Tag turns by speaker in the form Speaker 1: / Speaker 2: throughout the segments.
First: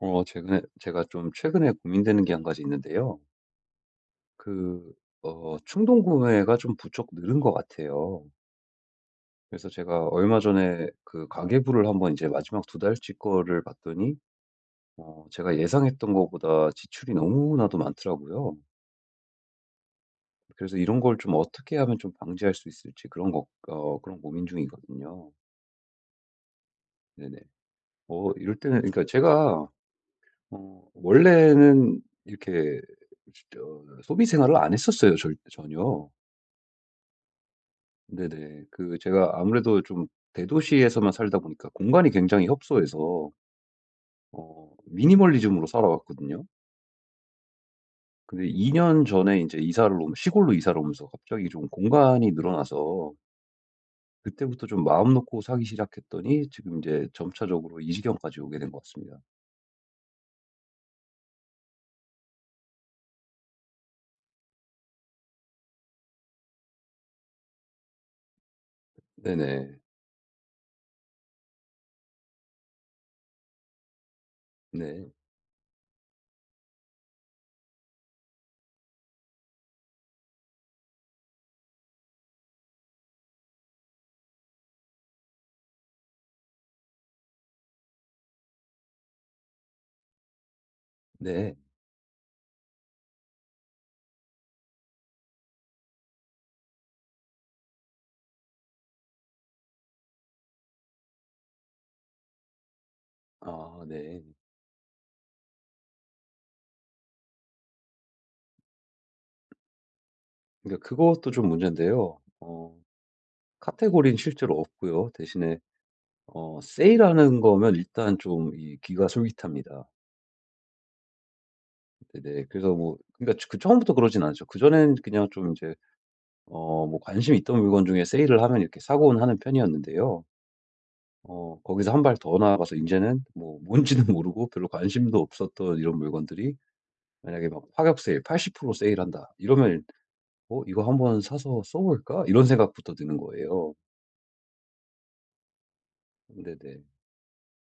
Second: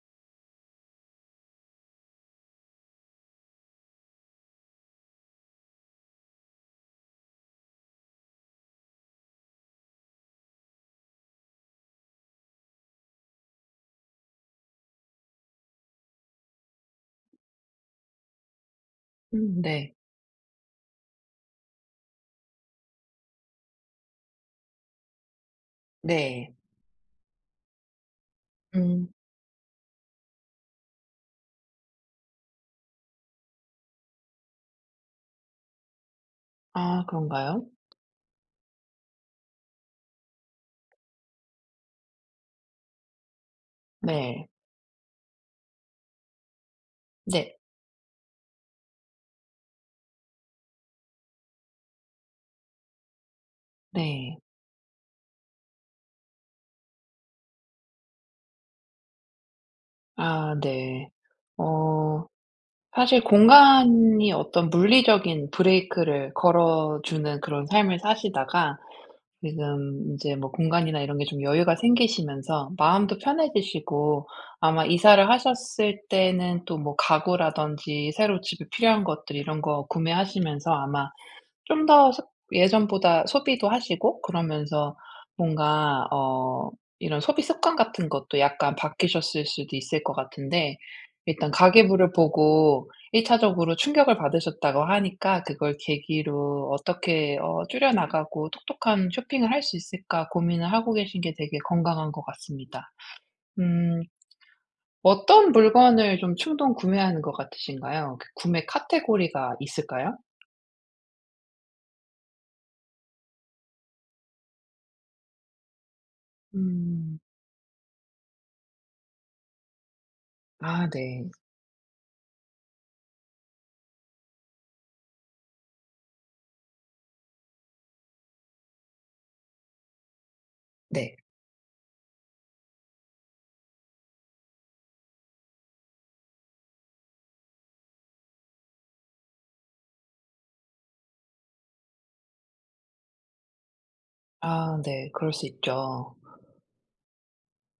Speaker 1: 최근에 제가 좀 최근에 고민되는 게 한 가지 있는데요. 그 충동 구매가 좀 부쩍 늘은 것 같아요. 그래서 제가 얼마 전에 그 가계부를 한번 이제 마지막 2달치 거를 봤더니 제가 예상했던 거보다 지출이 너무나도 많더라고요.
Speaker 2: 네.
Speaker 1: 그래서 이런 걸 좀 어떻게 하면 좀 방지할 수 있을지 그런 거 그런 고민 중이거든요.
Speaker 2: 네.
Speaker 1: 네네. 이럴 때는 그러니까
Speaker 2: 음.
Speaker 1: 제가 원래는 이렇게 소비 생활을 안 했었어요 절 전혀.
Speaker 2: 아 그런가요?
Speaker 1: 네네. 그 제가 아무래도 좀 대도시에서만 살다 보니까 공간이 굉장히 협소해서
Speaker 2: 네.
Speaker 1: 미니멀리즘으로 살아왔거든요.
Speaker 2: 네.
Speaker 1: 근데 2년 전에 이제 이사를 오면 시골로 이사를 오면서 갑자기 좀 공간이 늘어나서
Speaker 2: 네.
Speaker 1: 그때부터 좀 마음 놓고 사기 시작했더니 지금 이제 점차적으로 이 지경까지 오게 된 것 같습니다.
Speaker 2: 아 네. 어 사실 공간이 어떤 물리적인 브레이크를 걸어 주는 그런 삶을 사시다가
Speaker 1: 네네.
Speaker 2: 지금 이제 뭐 공간이나 이런 게 좀 여유가 생기시면서 마음도 편해지시고 아마
Speaker 1: 네.
Speaker 2: 이사를 하셨을 때는 또 뭐 가구라든지 새로 집에 필요한 것들 이런 거 구매하시면서 아마 좀 더 예전보다 소비도 하시고 그러면서 뭔가 이런 소비 습관 같은 것도 약간 바뀌셨을 수도 있을 것 같은데 일단
Speaker 1: 네.
Speaker 2: 가계부를 보고 1 차적으로 충격을 받으셨다고 하니까 그걸 계기로 어떻게 줄여 나가고 똑똑한 쇼핑을 할 수 있을까 고민을 하고 계신 게 되게 건강한 것 같습니다.
Speaker 1: 아
Speaker 2: 음
Speaker 1: 네.
Speaker 2: 어떤 물건을 좀 충동 구매하는 것 같으신가요? 그 구매 카테고리가 있을까요?
Speaker 1: 그러니까 그것도 좀 문제인데요. 카테고리는 실제로 없고요. 대신에
Speaker 2: 음.
Speaker 1: 세일하는 거면 일단 좀 이 귀가 솔깃합니다.
Speaker 2: 아 네.
Speaker 1: 네네. 그래서 뭐 그러니까 그 처음부터 그러진 않죠. 그전엔 그냥 좀 이제 뭐 관심 있던 물건 중에 세일을 하면 이렇게 사고는 하는 편이었는데요.
Speaker 2: 네.
Speaker 1: 거기서 한 발 더 나아가서 이제는 뭐 뭔지는 모르고 별로 관심도 없었던 이런 물건들이 만약에 막 "파격 세일 80% 세일한다." 이러면 '어 이거 한번 사서 써 볼까?' 이런 생각부터 드는 거예요.
Speaker 2: 아 네. 그럴 수 있죠.
Speaker 1: 네네.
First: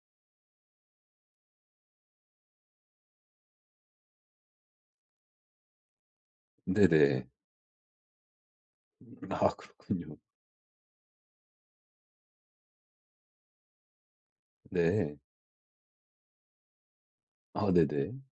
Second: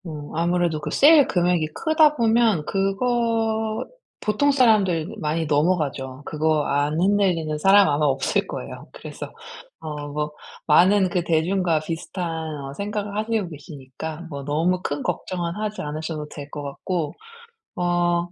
Speaker 2: 아무래도 그 세일 금액이 크다 보면 그거 보통 사람들 많이 넘어가죠. 그거 안
Speaker 1: 네네.
Speaker 2: 흔들리는 사람 아마 없을 거예요. 그래서
Speaker 1: 아 그렇군요.
Speaker 2: 뭐 많은 그 대중과 비슷한 생각을 하시고 계시니까 뭐 너무 큰
Speaker 1: 네.
Speaker 2: 걱정은 하지 않으셔도 될 것 같고.
Speaker 1: 아 네네.
Speaker 2: 어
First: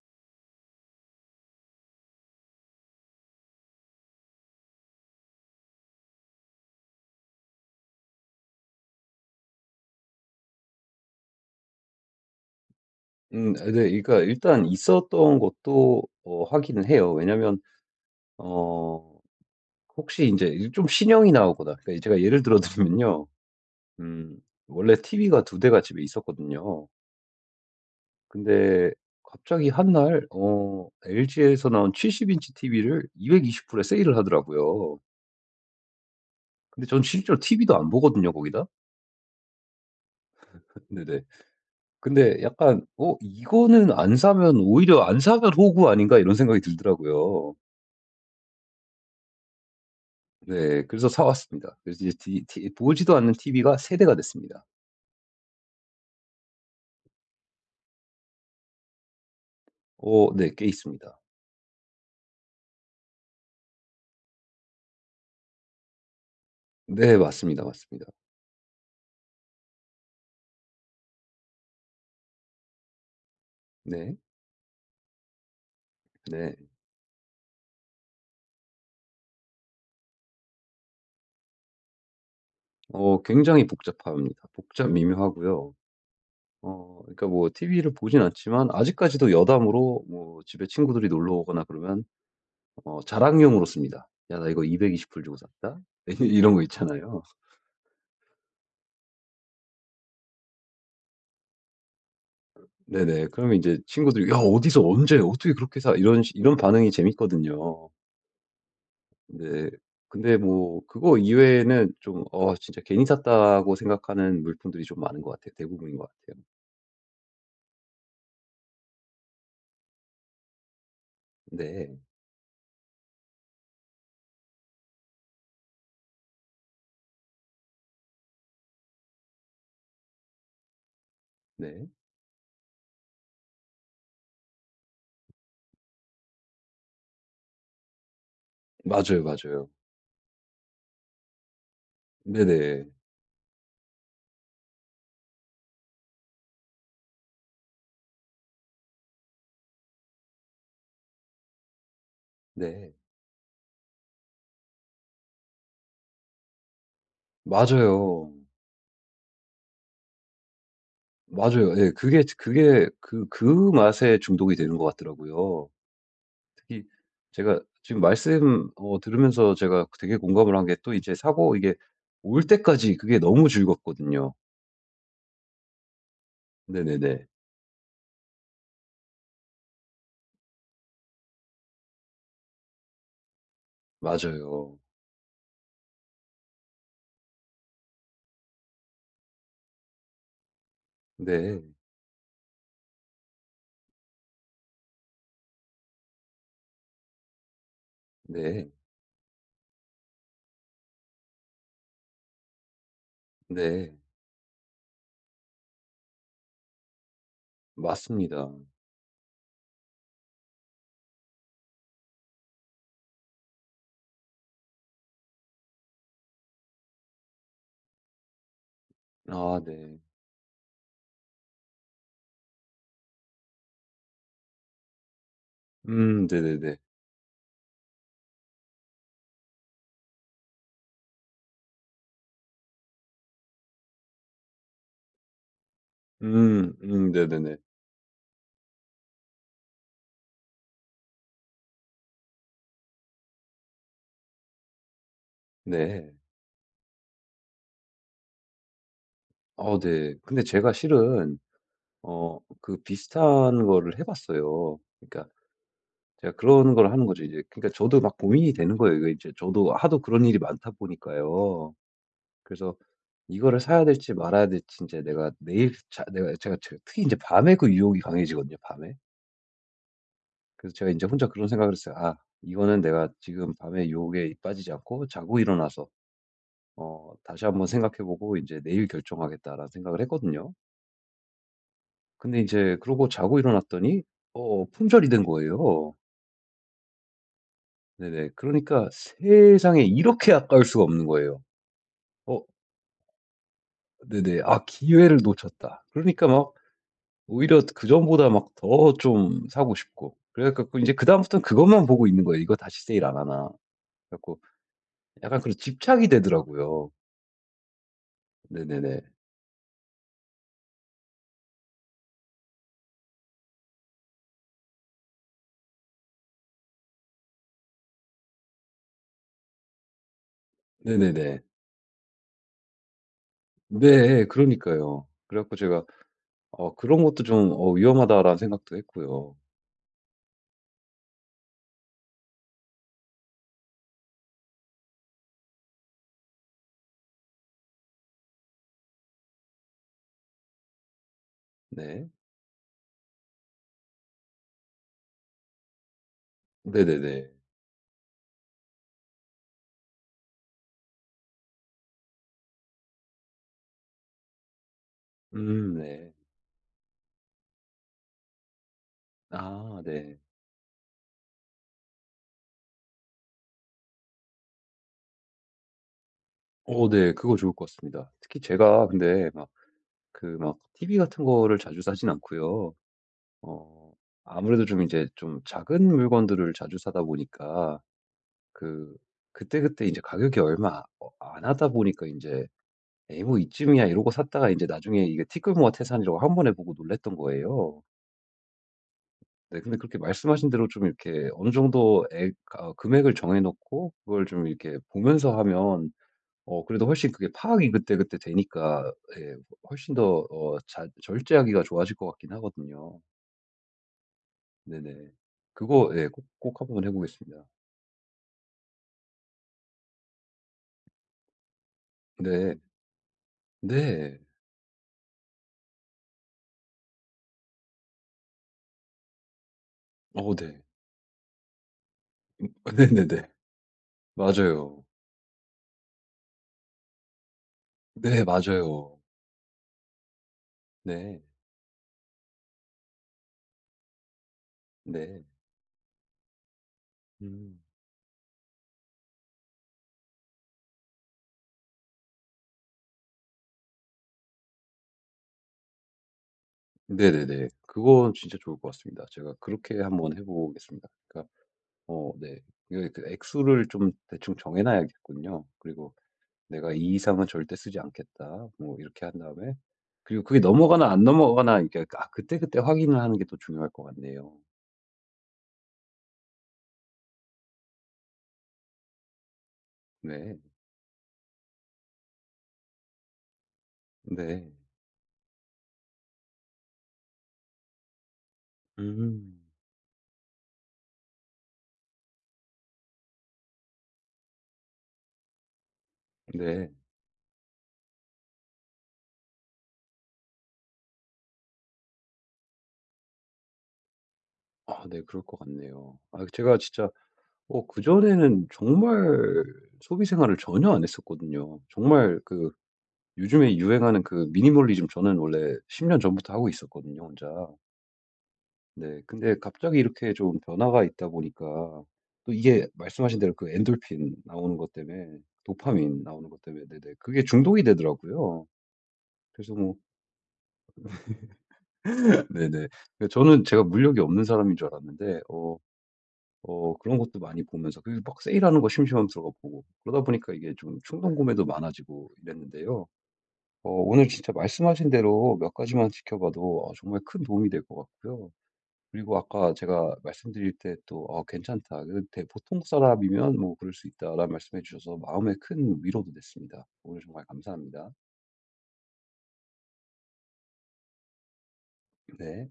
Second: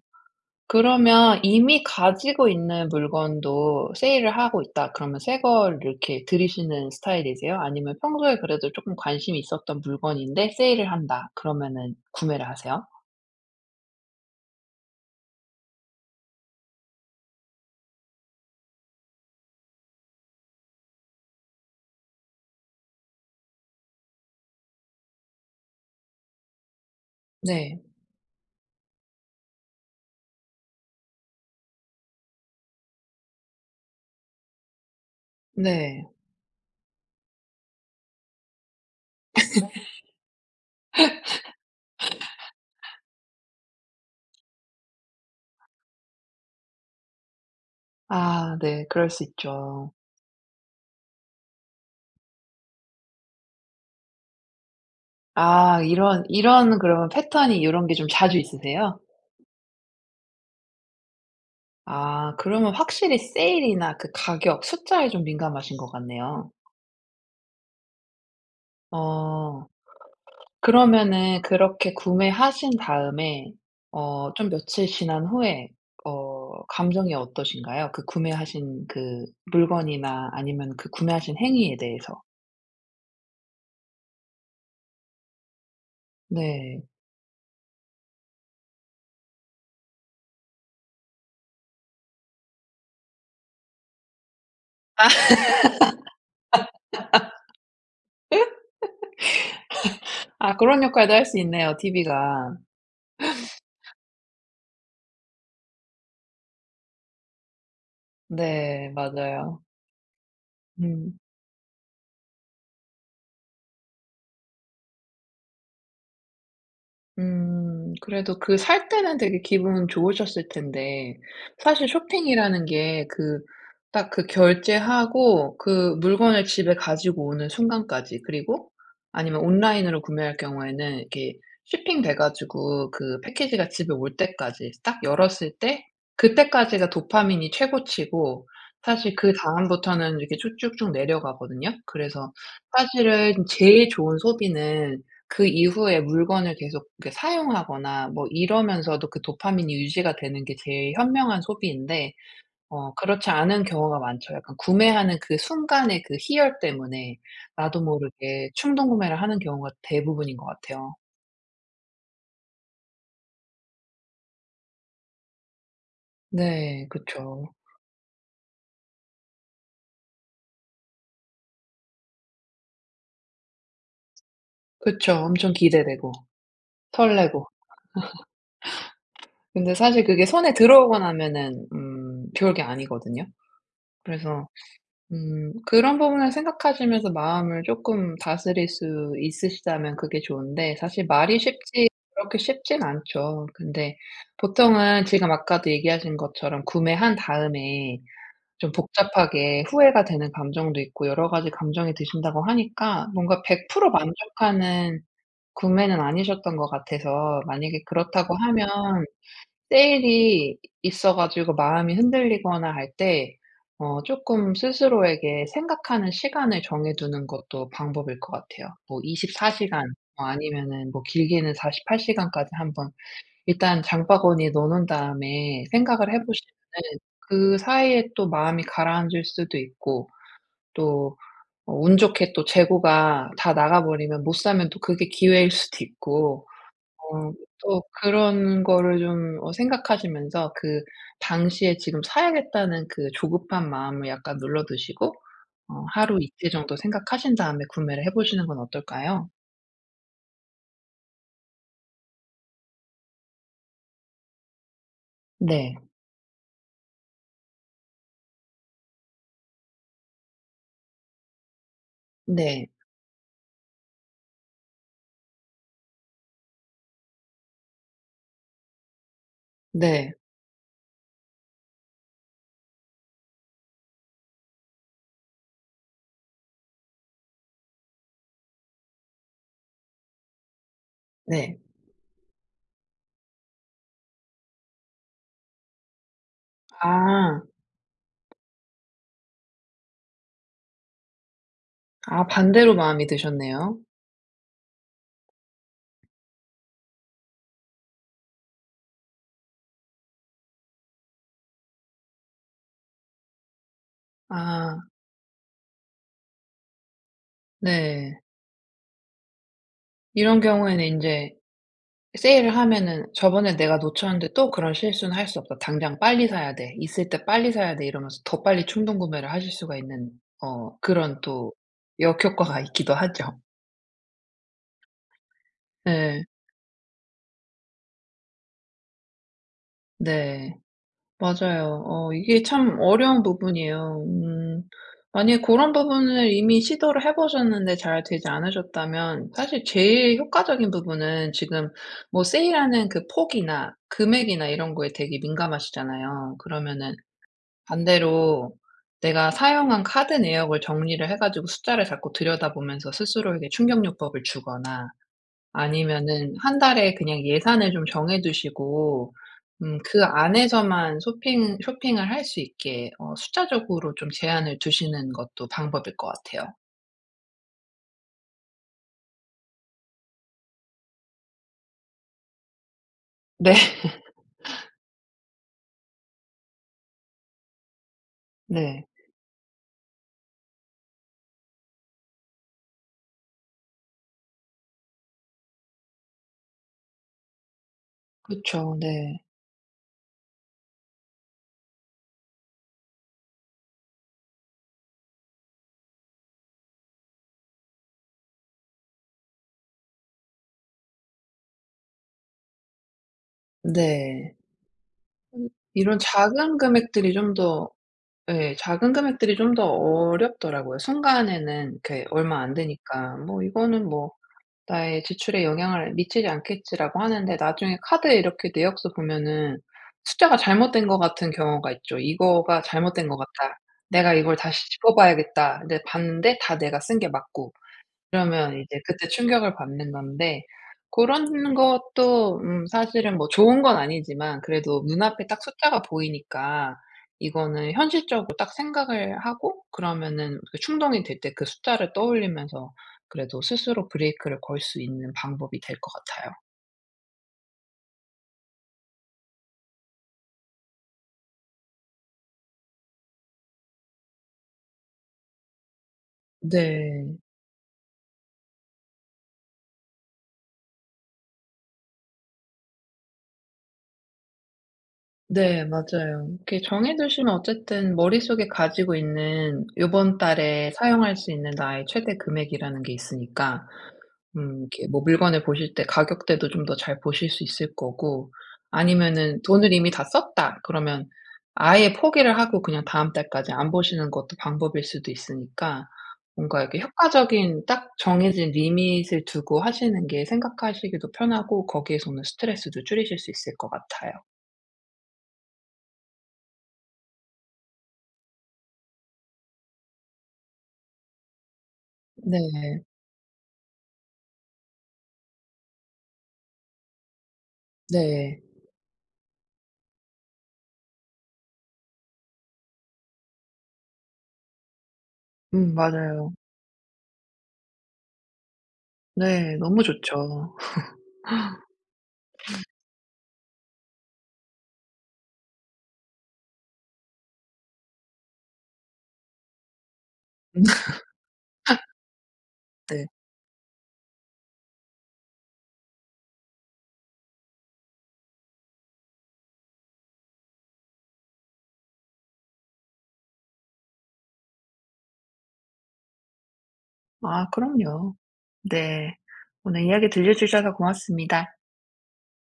Speaker 2: 그러면 이미 가지고 있는 물건도 세일을 하고 있다 그러면 새 걸 이렇게 들이시는 스타일이세요? 아니면 평소에 그래도 조금 관심이 있었던 물건인데 세일을 한다 그러면은 구매를 하세요?
Speaker 1: 아 네. 그러니까 일단 있었던 것도 확인을 해요. 왜냐면 어 혹시 인제 좀 신형이 나오거나 그러니까 제가 예를 들어 드리면요. 음 원래 TV가 두 대가 집에 있었거든요.
Speaker 2: 네.
Speaker 1: 근데 갑자기 한 날 LG에서 나온 70 인치 TV를 220 불에 세일을 하더라고요.
Speaker 2: 네.
Speaker 1: 근데 전 실제로 TV도 안 보거든요, 거기다. 네네. 근데 약간 '어 이거는 안 사면 오히려 안 사면 호구 아닌가?' 이런 생각이 들더라고요.
Speaker 2: 아 네. 그럴 수 있죠.
Speaker 1: 네. 그래서 사 왔습니다. 그래서 이제 디 티 보지도 않는 TV가 3 대가 됐습니다.
Speaker 2: 아 이런 그러면 패턴이 요런 게 좀 자주 있으세요?
Speaker 1: 네 꽤 있습니다.
Speaker 2: 아 그러면 확실히 세일이나 그 가격 숫자에 좀 민감하신 것 같네요.
Speaker 1: 네 맞습니다, 맞습니다.
Speaker 2: 어. 그러면은 그렇게 구매하신 다음에
Speaker 1: 네.
Speaker 2: 좀 며칠 지난 후에
Speaker 1: 네.
Speaker 2: 감정이 어떠신가요? 그 구매하신 그 물건이나 아니면 그 구매하신 행위에 대해서.
Speaker 1: 굉장히 복잡합니다. 복잡 미묘하고요.
Speaker 2: 네.
Speaker 1: 그러니까 뭐 TV를 보진 않지만 아직까지도 여담으로 뭐 집에 친구들이 놀러 오거나 그러면 자랑용으로 씁니다. "야 나 이거
Speaker 2: 아.
Speaker 1: 220불 주고 샀다." 이런 거 있잖아요.
Speaker 2: 아 그런 역할도 할 수 있네요 TV가.
Speaker 1: 네네. 그러면 이제 친구들이 "야 어디서 언제 어떻게 그렇게 사?" 이런 반응이 재밌거든요.
Speaker 2: 네 맞아요.
Speaker 1: 네. 근데 뭐 그거
Speaker 2: 음.
Speaker 1: 이외에는 좀 진짜 괜히 샀다고 생각하는 물품들이 좀 많은 것 같아요. 대부분인 것 같아요.
Speaker 2: 음. 그래도 그 살 때는 되게 기분 좋으셨을 텐데 사실
Speaker 1: 네.
Speaker 2: 쇼핑이라는 게 그 딱 그 결제하고 그 물건을 집에 가지고 오는 순간까지 그리고 아니면 온라인으로 구매할 경우에는 이렇게
Speaker 1: 네.
Speaker 2: 쇼핑돼 가지고 그 패키지가 집에 올 때까지 딱 열었을 때 그때까지가 도파민이 최고치고 사실
Speaker 1: 맞아요, 맞아요.
Speaker 2: 그다음부터는 이렇게 쭉쭉쭉 내려가거든요. 그래서
Speaker 1: 네네.
Speaker 2: 사실은 제일 좋은 소비는 그 이후에 물건을 계속 이렇게 사용하거나 뭐 이러면서도 그 도파민이 유지가 되는 게 제일 현명한 소비인데
Speaker 1: 네.
Speaker 2: 그렇지 않은 경우가 많죠. 약간 구매하는 그 순간의 그 희열 때문에 나도
Speaker 1: 맞아요.
Speaker 2: 모르게 충동 구매를 하는 경우가 대부분인 것 같아요.
Speaker 1: 맞아요. 예. 그게 그 맛에 중독이 되는 것 같더라고요. 특히
Speaker 2: 네. 그쵸.
Speaker 1: 제가 지금 말씀 들으면서 제가 되게 공감을 한 게 또 이제 사고 이게 올 때까지 그게 너무 즐겁거든요.
Speaker 2: 그쵸. 엄청 기대되고
Speaker 1: 네네네.
Speaker 2: 설레고. 근데 사실 그게 손에 들어오고 나면은 좋을 게 아니거든요. 그래서
Speaker 1: 맞아요.
Speaker 2: 그런 부분을 생각하시면서 마음을 조금 다스릴 수 있으시다면 그게 좋은데 사실 말이
Speaker 1: 네.
Speaker 2: 쉽지 그렇게 쉽진 않죠. 근데 보통은 지금 아까도 얘기하신 것처럼 구매한 다음에
Speaker 1: 네.
Speaker 2: 좀 복잡하게 후회가 되는 감정도 있고 여러 가지 감정이 드신다고 하니까 뭔가 100%
Speaker 1: 네.
Speaker 2: 만족하는 구매는 아니셨던 것 같아서 만약에 그렇다고
Speaker 1: 맞습니다.
Speaker 2: 하면 세일이 있어 가지고 마음이 흔들리거나 할 때어금 스스로에게 생각하는 시간을 정해 두는 것도 방법일 것 같아요. 뭐 24
Speaker 1: 아
Speaker 2: 시간
Speaker 1: 네.
Speaker 2: 뭐 아니면은 뭐 길게는 48 시간까지 한번 일단 장바구니에 넣어 놓은 다음에 생각을 해
Speaker 1: 네네네.
Speaker 2: 보시면은 그 사이에 또 마음이 가라앉을 수도 있고 또 운 좋게 또 재고가 다 나가 버리면 못 사면 또 그게 기회일 수도 있고
Speaker 1: 음.
Speaker 2: 어
Speaker 1: 네네네.
Speaker 2: 또 그런 거를 좀 생각하시면서 그 당시에 '지금 사야겠다.'는 그 조급한 마음을 약간 눌러두시고
Speaker 1: 네.
Speaker 2: 하루 이틀 정도 생각하신 다음에 구매를 해 보시는 건 어떨까요?
Speaker 1: 네. 근데 제가 실은 그 비슷한 거를 해 봤어요. 그러니까
Speaker 2: 네.
Speaker 1: 제가 그런 걸 하는 거죠 이제. 그러니까 저도 막 고민이 되는 거예요. 이거 이제 저도 하도 그런 일이 많다 보니까요.
Speaker 2: 네.
Speaker 1: 그래서 이거를 사야 될지 말아야 될지 이제 내가 내일 자 내가 제가 제 특히 이제 밤에 그 유혹이 강해지거든요, 밤에.
Speaker 2: 네.
Speaker 1: 그래서 제가 이제 혼자 그런 생각을 했어요. '아 이거는 내가 지금 밤에 유혹에 빠지지 않고 자고 일어나서 어 다시 한번 생각해 보고 이제 내일 결정하겠다.'라는 생각을 했거든요.
Speaker 2: 네.
Speaker 1: 근데 이제 그러고 자고 일어났더니 품절이 된 거예요.
Speaker 2: 아.
Speaker 1: 네네. 그러니까 세상에 이렇게 아까울 수가 없는 거예요.
Speaker 2: 아
Speaker 1: 어
Speaker 2: 반대로 마음이 드셨네요.
Speaker 1: 네네. '아 기회를 놓쳤다.' 그러니까 막 오히려 그전보다 막 더 좀 사고 싶고 그래 갖고 이제 그다음부터는 그것만 보고 있는 거예요. '이거 다시 세일 안 하나.' 그래 갖고
Speaker 2: 아
Speaker 1: 약간 그런 집착이 되더라고요.
Speaker 2: 네.
Speaker 1: 네네네.
Speaker 2: 이런 경우에는 인제 세일을 하면은 '저번에 내가 놓쳤는데 또 그런 실수는 할 수 없다. 당장 빨리 사야 돼. 있을 때 빨리 사야 돼.' 이러면서 더 빨리 충동 구매를 하실 수가 있는 그런
Speaker 1: 네네네.
Speaker 2: 또 역효과가 있기도 하죠.
Speaker 1: 네. 그러니까요. 그래 갖고 제가
Speaker 2: 네,
Speaker 1: '그런 것도 좀 어 위험하다.'라는 생각도 했고요.
Speaker 2: 네. 맞아요. 이게 참 어려운 부분이에요. 만약에 고런 부분을 이미 시도를 해 보셨는데 잘 되지 않으셨다면 사실 제일 효과적인 부분은 지금
Speaker 1: 네.
Speaker 2: 뭐 세일하는 그 폭이나 금액이나 이런 거에 되게 민감하시잖아요. 그러면은
Speaker 1: 네네네.
Speaker 2: 반대로 내가 사용한 카드 내역을 정리를 해 가지고 숫자를 자꾸 들여다보면서 스스로에게 충격요법을 주거나
Speaker 1: 네.
Speaker 2: 아니면은 한 달에 그냥 예산을 좀 정해 두시고
Speaker 1: 아
Speaker 2: 그
Speaker 1: 네.
Speaker 2: 안에서만 쇼핑을 할 수 있게 숫자적으로 좀 제한을 두시는 것도 방법일 것 같아요.
Speaker 1: 네. 그거 좋을 것 같습니다. 특히 제가 근데 막 TV 같은 거를 자주 사진 않고요.
Speaker 2: 네.
Speaker 1: 어 아무래도 좀 이제 좀 작은 물건들을 자주 사다 보니까
Speaker 2: 네.
Speaker 1: 그 그때그때 이제 가격이 얼마 안 하다 보니까 이제 '에이 뭐 이쯤이야.' 이러고 샀다가 이제 나중에 이게 티끌모아 태산이라고 한 번에 보고 놀랐던 거예요.
Speaker 2: 그죠 네.
Speaker 1: 네 근데 그렇게 말씀하신 대로 좀 이렇게 어느 정도 액 아 금액을 정해 놓고 그걸 좀 이렇게 보면서 하면 그래도 훨씬 그게 파악이 그때그때 되니까 예 훨씬 더 절제하기가 좋아질 것 같긴 하거든요.
Speaker 2: 네.
Speaker 1: 네네. 그거
Speaker 2: 이런
Speaker 1: 예 꼭
Speaker 2: 작은
Speaker 1: 꼭 한번 해
Speaker 2: 금액들이 좀
Speaker 1: 보겠습니다.
Speaker 2: 더 예. 작은 금액들이 좀 더 어렵더라고요. 순간에는 그 얼마 안
Speaker 1: 네.
Speaker 2: 되니까 '뭐 이거는 뭐
Speaker 1: 네.
Speaker 2: 나의 지출에 영향을 미치지 않겠지.'라고 하는데 나중에 카드에 이렇게 내역서 보면은 숫자가
Speaker 1: 네.
Speaker 2: 잘못된 것 같은 경우가 있죠. '이거가 잘못된 것
Speaker 1: 네네네.
Speaker 2: 같다. 내가 이걸 다시
Speaker 1: 맞아요.
Speaker 2: 짚어 봐야겠다.' 근데 봤는데 다 내가 쓴 게 맞고.
Speaker 1: 네
Speaker 2: 그러면 이제
Speaker 1: 맞아요.
Speaker 2: 그때 충격을 받는 건데 그
Speaker 1: 네.
Speaker 2: 런 것도 사실은 뭐 좋은 건 아니지만 그래도
Speaker 1: 네.
Speaker 2: 눈앞에 딱 숫자가 보이니까
Speaker 1: 음.
Speaker 2: 이거는 현실적으로 딱 생각을 하고 그러면은 그 충동이 들 때 그 숫자를 떠올리면서 그래도 스스로 브레이크를 걸 수 있는 방법이 될 것 같아요.
Speaker 1: 네네네. 그건 진짜 좋을 것 같습니다. 제가 그렇게 한번 해 보겠습니다. 그러니까 네. 이그 액수를 좀 대충 정해 놔야겠군요. 그리고 '내가 이
Speaker 2: 네.
Speaker 1: 이상은 절대 쓰지 않겠다.' 뭐 이렇게 한 다음에 그리고 그게 넘어가나 안 넘어가나 이렇게 아 그때그때 확인을 하는 게 또 중요할 것 같네요.
Speaker 2: 네 맞아요. 이렇게 정해 두시면 어쨌든 머릿속에 가지고 있는 요번
Speaker 1: 네.
Speaker 2: 달에 사용할 수 있는 나의 최대 금액이라는 게 있으니까
Speaker 1: 네.
Speaker 2: 이렇게 뭐 물건을 보실 때 가격대도 좀 더 잘 보실 수 있을 거고
Speaker 1: 음.
Speaker 2: 아니면은 돈을 이미 다 썼다 그러면 아예 포기를 하고 그냥 다음 달까지 안 보시는 것도 방법일 수도 있으니까 뭔가
Speaker 1: 네.
Speaker 2: 이렇게 효과적인 딱 정해진 리밋을 두고 하시는 게 생각하시기도 편하고 거기에서 오는 스트레스도 줄이실 수 있을 것 같아요.
Speaker 1: 아 네. 그럴 것 같네요. 아 제가 진짜 그전에는 정말 소비 생활을 전혀 안 했었거든요. 정말 그
Speaker 2: 네.
Speaker 1: 요즘에 유행하는 그 미니멀리즘 저는 원래 10년 전부터 하고 있었거든요 혼자.
Speaker 2: 네.
Speaker 1: 네. 근데 갑자기 이렇게 좀 변화가 있다 보니까 또 이게 말씀하신 대로 그 엔돌핀 나오는 것 때문에 도파민 나오는
Speaker 2: 맞아요.
Speaker 1: 것 때문에 네네 그게 중독이 되더라고요. 그래서
Speaker 2: 네.
Speaker 1: 뭐
Speaker 2: 너무 좋죠.
Speaker 1: 네네. 그 저는 제가 물욕이 없는 사람인 줄 알았는데 그런 것도 많이 보면서 그 막 세일하는 거 심심하면 들어가 보고 그러다 보니까 이게 좀 충동 구매도 많아지고 이랬는데요.
Speaker 2: 네.
Speaker 1: 오늘 진짜 말씀하신 대로 몇 가지만 지켜봐도 정말 큰 도움이 될 것 같고요. 그리고 아까 제가 말씀드릴 때 또 "어 괜찮다. 그 대 보통 사람이면 뭐 그럴 수 있다."라는 말씀해 주셔서 마음에 큰 위로도 됐습니다. 오늘 정말
Speaker 2: 아
Speaker 1: 감사합니다.
Speaker 2: 그럼요. 네. 오늘 이야기 들려 주셔서 고맙습니다.
Speaker 1: 네.